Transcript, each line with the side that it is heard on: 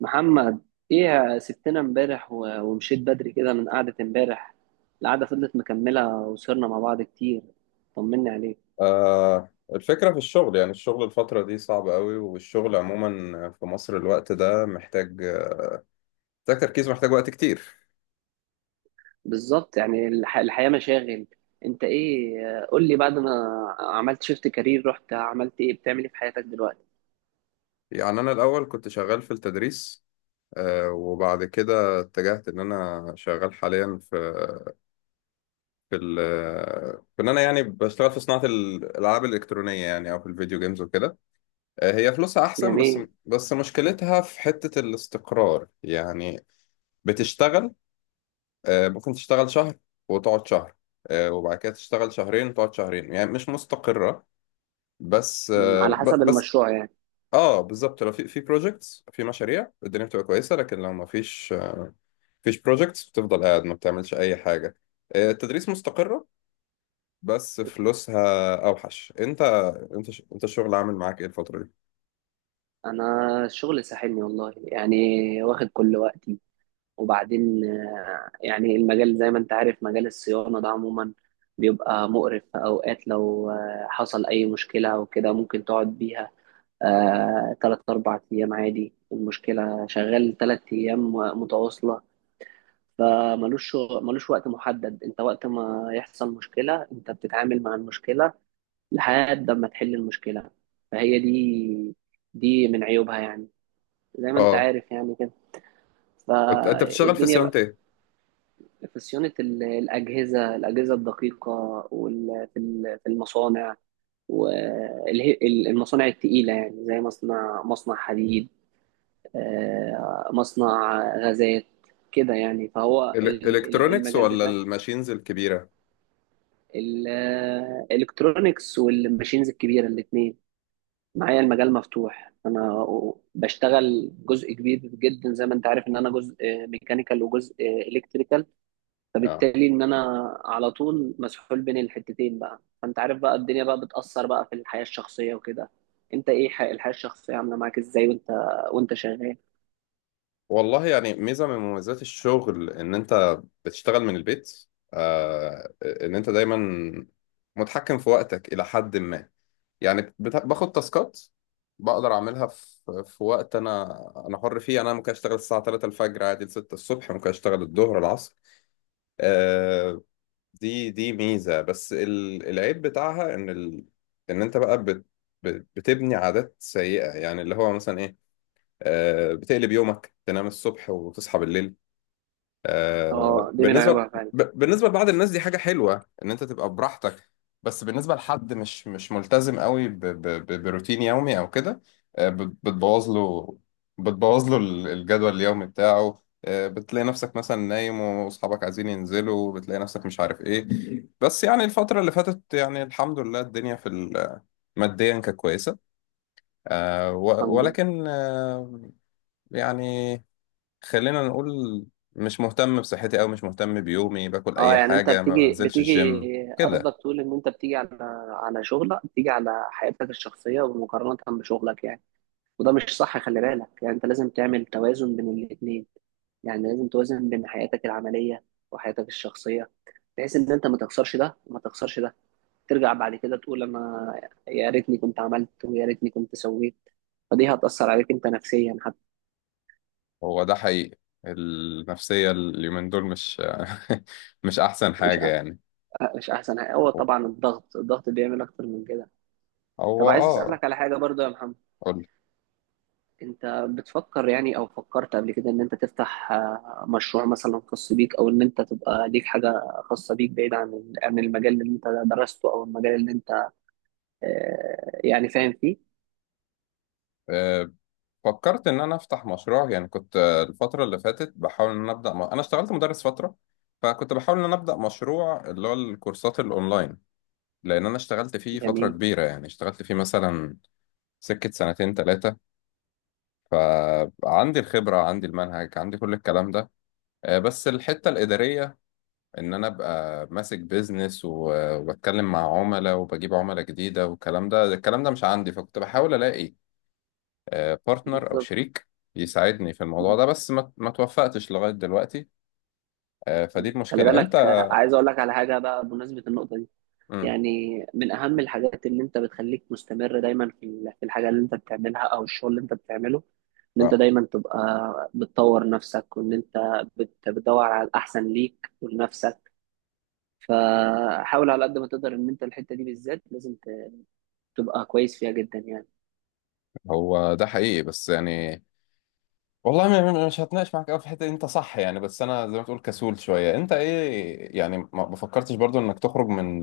right: محمد، ايه يا سبتنا امبارح ومشيت بدري كده من قعدة امبارح. القعدة فضلت مكملة وسهرنا مع بعض كتير. طمني عليك.
left: آه الفكرة في الشغل، يعني الشغل الفترة دي صعب قوي، والشغل عموما في مصر الوقت ده محتاج تركيز، محتاج وقت كتير.
right: بالظبط، يعني الحياة مشاغل. انت ايه، قول لي بعد ما عملت شيفت كارير، رحت عملت ايه؟ بتعمل ايه في حياتك دلوقتي؟
left: يعني أنا الأول كنت شغال في التدريس، آه، وبعد كده اتجهت إن أنا شغال حاليا في في ال في إن أنا يعني بشتغل في صناعة الألعاب الإلكترونية، يعني أو في الفيديو جيمز وكده. آه، هي فلوسها أحسن، بس
right: جميل.
left: بس مشكلتها في حتة الاستقرار يعني. بتشتغل، ممكن تشتغل شهر وتقعد شهر. وبعد كده تشتغل شهرين وتقعد شهرين، يعني مش مستقرة. بس
right: على حسب
left: بس.
right: المشروع يعني.
left: اه بالظبط، لو في بروجكتس، في مشاريع، الدنيا بتبقى كويسة، لكن لو ما فيش بروجكتس بتفضل قاعد ما بتعملش أي حاجة. التدريس مستقرة بس فلوسها أوحش. أنت الشغل عامل معاك إيه الفترة دي؟
right: انا الشغل ساحلني والله يعني، واخد كل وقتي. وبعدين يعني المجال زي ما انت عارف، مجال الصيانة ده عموما بيبقى مقرف. في أوقات لو حصل أي مشكلة أو كده ممكن تقعد بيها تلات أربع أيام عادي. المشكلة شغال تلات أيام متواصلة، ملوش وقت محدد. انت وقت ما يحصل مشكلة انت بتتعامل مع المشكلة لحد ما تحل المشكلة. فهي دي، دي من عيوبها يعني، زي ما انت
left: اه
right: عارف يعني كده،
left: أنت بتشتغل في
right: فالدنيا.
left: صيانة إيه؟
right: في صيانة الأجهزة، الأجهزة الدقيقة، في المصانع والمصانع التقيلة، يعني زي مصنع، مصنع حديد، مصنع غازات كده يعني. فهو
left: إلكترونكس
right: المجال
left: ولا
right: بتاع
left: الماشينز الكبيرة؟
right: الإلكترونيكس والماشينز الكبيرة، الاتنين معايا، المجال مفتوح. أنا بشتغل جزء كبير جدا، زي ما أنت عارف، إن أنا جزء ميكانيكال وجزء إلكتريكال،
left: اه
right: فبالتالي ان انا على طول مسحول بين الحتتين بقى. فانت عارف بقى، الدنيا بقى بتأثر بقى في الحياة الشخصية وكده. انت ايه، الحياة الشخصية عاملة معاك ازاي وانت، وانت شغال؟
left: والله، يعني ميزة من مميزات الشغل إن أنت بتشتغل من البيت. آه، إن أنت دايما متحكم في وقتك إلى حد ما. يعني باخد تاسكات بقدر أعملها في وقت أنا حر فيه. يعني أنا ممكن أشتغل الساعة 3 الفجر عادي ل 6 الصبح، ممكن أشتغل الظهر العصر. آه، دي ميزة. بس العيب بتاعها إن أنت بقى بتبني عادات سيئة، يعني اللي هو مثلا إيه؟ آه، بتقلب يومك، تنام الصبح وتصحى بالليل. آه،
right: اه، دي من
left: بالنسبة
right: عيوبها فعلا.
left: بالنسبة لبعض الناس دي حاجة حلوة، إن أنت تبقى براحتك. بس بالنسبة لحد مش ملتزم قوي بروتين يومي أو كده، بتبوظ له، الجدول اليومي بتاعه. آه، بتلاقي نفسك مثلا نايم وأصحابك عايزين ينزلوا، بتلاقي نفسك مش عارف إيه. بس يعني الفترة اللي فاتت يعني الحمد لله الدنيا ماديا كانت كويسة.
right: الحمد لله.
left: ولكن، يعني خلينا نقول مش مهتم بصحتي أو مش مهتم بيومي، باكل
right: اه
left: أي
right: يعني انت
left: حاجة، ما
right: بتيجي
left: بنزلش
right: بتيجي
left: الجيم كده.
right: قصدك تقول ان انت بتيجي على، على شغلك بتيجي على حياتك الشخصية ومقارنة بشغلك يعني. وده مش صح، خلي بالك. يعني انت لازم تعمل توازن بين الاتنين، يعني لازم توازن بين حياتك العملية وحياتك الشخصية، بحيث ان انت ما تخسرش ده وما تخسرش ده. ترجع بعد كده تقول انا يا ريتني كنت عملت، ويا ريتني كنت سويت. فدي هتأثر عليك انت نفسيا حتى.
left: هو ده حقيقي، النفسية اليومين دول مش مش أحسن
right: مش
left: حاجة
right: أ-
left: يعني.
right: مش احسن حاجة. هو طبعا الضغط، الضغط بيعمل اكتر من كده.
left: هو
right: طب عايز
left: آه.
right: اسألك على حاجة برضو يا محمد،
left: قول.
right: انت بتفكر يعني او فكرت قبل كده ان انت تفتح مشروع مثلا خاص بيك، او ان انت تبقى ليك حاجة خاصة بيك بعيد عن، عن المجال اللي انت درسته او المجال اللي انت يعني فاهم فيه؟
left: آه، فكرت إن أنا أفتح مشروع. يعني كنت آه، الفترة اللي فاتت بحاول إن أنا أبدأ أنا اشتغلت مدرس فترة، فكنت بحاول إن أنا أبدأ مشروع اللي هو الكورسات الأونلاين، لأن أنا اشتغلت فيه فترة
right: جميل.
left: كبيرة. يعني اشتغلت فيه مثلا سكة سنتين تلاتة، فعندي الخبرة، عندي المنهج، عندي كل الكلام ده. آه، بس الحتة الإدارية، إن أنا أبقى ماسك بيزنس، وبتكلم مع عملاء وبجيب عملاء جديدة، والكلام ده الكلام ده مش عندي، فكنت بحاول ألاقي بارتنر أو
right: بالظبط.
left: شريك يساعدني في الموضوع
right: م-
left: ده، بس ما توفقتش لغاية دلوقتي. آه،
right: م.
left: فدي
right: خلي
left: المشكلة أنت.
right: بالك. عايز اقول لك على حاجة بقى بمناسبة النقطة دي.
left: مم.
right: يعني من أهم الحاجات اللي أنت بتخليك مستمر دايما في في الحاجة اللي أنت بتعملها أو الشغل اللي أنت بتعمله، إن أنت
left: آه،
right: دايما تبقى بتطور نفسك وإن أنت بتدور على الأحسن ليك ولنفسك. فحاول على قد ما تقدر إن أنت الحتة دي بالذات لازم تبقى كويس فيها جدا يعني.
left: هو ده حقيقي بس يعني والله مش هتناقش معاك قوي في الحته دي، انت صح يعني. بس انا زي ما تقول كسول شويه. انت ايه يعني، ما فكرتش برضو انك تخرج من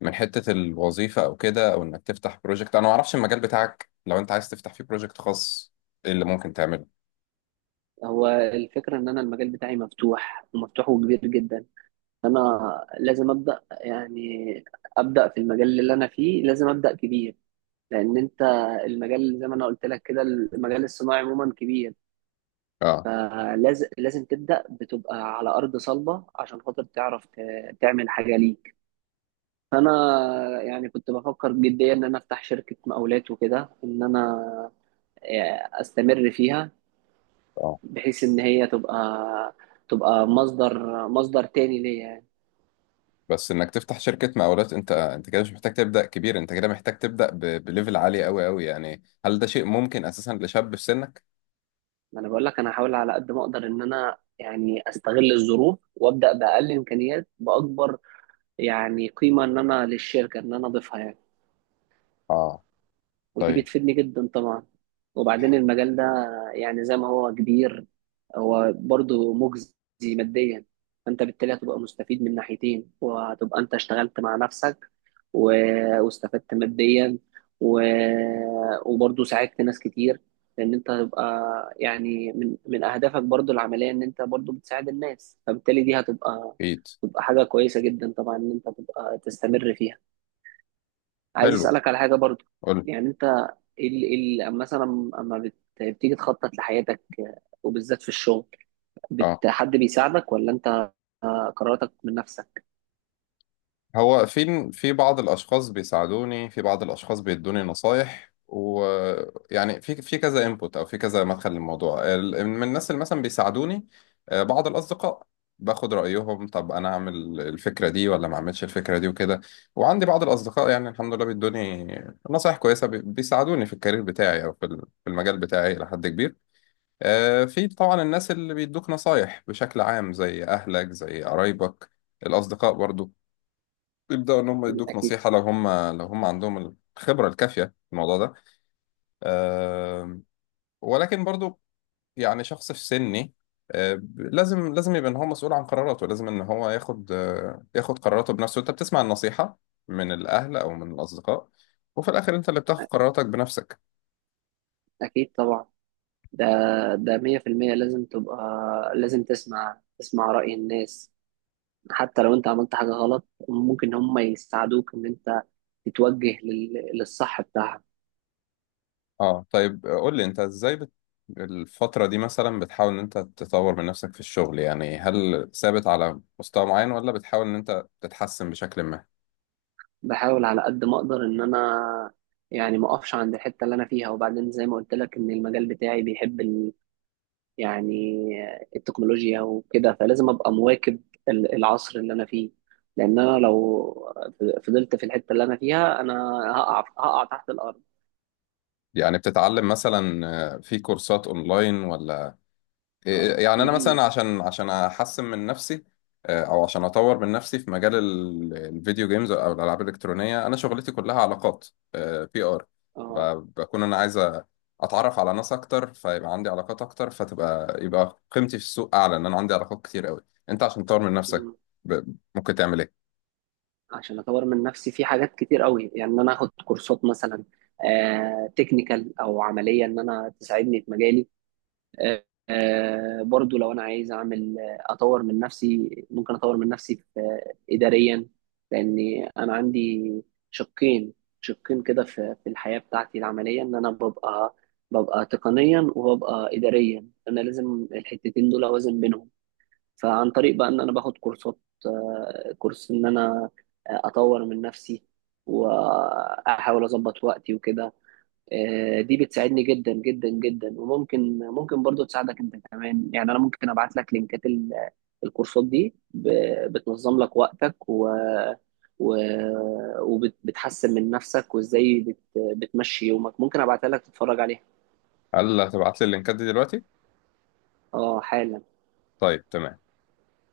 left: حته الوظيفه، او كده، او انك تفتح بروجكت؟ انا ما اعرفش المجال بتاعك، لو انت عايز تفتح فيه بروجكت خاص ايه اللي ممكن تعمله؟
right: هو الفكرة إن أنا المجال بتاعي مفتوح ومفتوح وكبير جدا. أنا لازم أبدأ يعني، أبدأ في المجال اللي أنا فيه، لازم أبدأ كبير. لان انت، المجال زي ما انا قلت لك كده، المجال الصناعي عموما كبير،
left: اه.
right: فلازم، لازم تبدا بتبقى على ارض صلبه عشان خاطر تعرف تعمل حاجه ليك. فانا يعني كنت بفكر جديا ان انا افتح شركه مقاولات وكده، ان انا استمر فيها،
left: اه
right: بحيث ان هي تبقى، تبقى مصدر، مصدر تاني ليا يعني.
left: بس انك تفتح شركه مقاولات، انت كده مش محتاج تبدا كبير، انت كده محتاج تبدا بليفل عالي قوي يعني. هل ده شيء ممكن اساسا لشاب في سنك؟
right: ما انا بقول لك انا هحاول على قد ما اقدر ان انا يعني استغل الظروف وابدا باقل امكانيات، باكبر يعني قيمة إن أنا للشركة إن أنا أضيفها يعني.
left: اه.
right: ودي
left: طيب.
right: بتفيدني جدا طبعا. وبعدين المجال ده، يعني زي ما هو كبير، هو برضه مجزي ماديا. فأنت بالتالي هتبقى مستفيد من ناحيتين، وهتبقى أنت اشتغلت مع نفسك و... واستفدت ماديا و... وبرضه ساعدت ناس كتير. لأن أنت هتبقى، يعني من، من أهدافك برضه العملية إن أنت برضه بتساعد الناس، فبالتالي دي هتبقى،
left: اكيد.
right: تبقى حاجة كويسة جدا طبعا إن أنت تبقى تستمر فيها. عايز
left: حلو.
right: اسالك على حاجه برضو.
left: قول.
right: يعني انت، ال ال مثلا اما بتيجي تخطط لحياتك وبالذات في الشغل،
left: اه
right: بت حد بيساعدك ولا انت قراراتك من نفسك؟
left: هو في بعض الاشخاص بيساعدوني، في بعض الاشخاص بيدوني نصايح، ويعني في كذا انبوت، او في كذا مدخل للموضوع. من الناس اللي مثلا بيساعدوني آه، بعض الاصدقاء، باخد رايهم طب انا اعمل الفكره دي ولا ما اعملش الفكره دي وكده. وعندي بعض الاصدقاء يعني الحمد لله بيدوني نصايح كويسه، بيساعدوني في الكارير بتاعي او في المجال بتاعي الى حد كبير. آه، في طبعا الناس اللي بيدوك نصايح بشكل عام، زي اهلك، زي قرايبك، الاصدقاء برضو، يبدأوا إن هم يدوك
right: اكيد،
left: نصيحة لو هم لو هم عندهم الخبرة الكافية في الموضوع ده. آم، ولكن برضو يعني شخص في سني لازم يبقى إن هو مسؤول عن قراراته، لازم إن هو ياخد ياخد قراراته بنفسه. أنت بتسمع النصيحة من الأهل أو من الأصدقاء، وفي الآخر أنت اللي بتاخد قراراتك بنفسك.
right: اكيد طبعا. ده، ده 100% لازم تبقى، لازم تسمع، تسمع رأي الناس. حتى لو انت عملت حاجة غلط ممكن هم يساعدوك ان انت تتوجه للصح بتاعها.
left: أه طيب قول لي أنت إزاي الفترة دي مثلا بتحاول إن أنت تطور من نفسك في الشغل؟ يعني هل ثابت على مستوى معين ولا بتحاول إن أنت تتحسن بشكل ما؟
right: بحاول على قد ما اقدر ان انا يعني ما اقفش عند الحته اللي انا فيها. وبعدين زي ما قلت لك ان المجال بتاعي بيحب ال... يعني التكنولوجيا وكده، فلازم ابقى مواكب العصر اللي انا فيه. لان انا لو فضلت في الحته اللي انا فيها، انا هقع تحت الارض.
left: يعني بتتعلم مثلا آه، في كورسات اونلاين ولا إيه؟
right: اه،
left: يعني انا
right: في.
left: مثلا عشان عشان احسن من نفسي آه، او عشان اطور من نفسي في مجال الفيديو جيمز او الالعاب الالكترونيه، انا شغلتي كلها علاقات، بي ار.
right: اه.
left: بكون انا عايز اتعرف على ناس اكتر، فيبقى عندي علاقات اكتر، فتبقى يبقى قيمتي في السوق اعلى، ان انا عندي علاقات كتير قوي. انت عشان تطور من نفسك
right: مم.
left: ممكن تعمل ايه؟
right: عشان اطور من نفسي في حاجات كتير قوي، يعني ان انا اخد كورسات مثلا آه تكنيكال او عمليه ان انا تساعدني في مجالي. برضو لو انا عايز اعمل، اطور من نفسي، ممكن اطور من نفسي في اداريا. لان انا عندي شقين، شقين كده في، في الحياة بتاعتي العملية، ان انا ببقى، ببقى تقنيا وببقى اداريا. انا لازم الحتتين دول اوازن بينهم. فعن طريق بقى ان انا باخد كورسات كورس ان انا اطور من نفسي، واحاول اظبط وقتي وكده. دي بتساعدني جدا جدا جدا، وممكن، ممكن برضو تساعدك انت كمان يعني. انا ممكن ابعت لك لينكات الكورسات دي، بتنظم لك وقتك و، وبتحسن من نفسك، وازاي بت... بتمشي يومك. ممكن ابعتها لك تتفرج عليها.
left: هل هتبعت لي اللينكات دي دلوقتي؟
right: اه، حالا.
left: طيب تمام.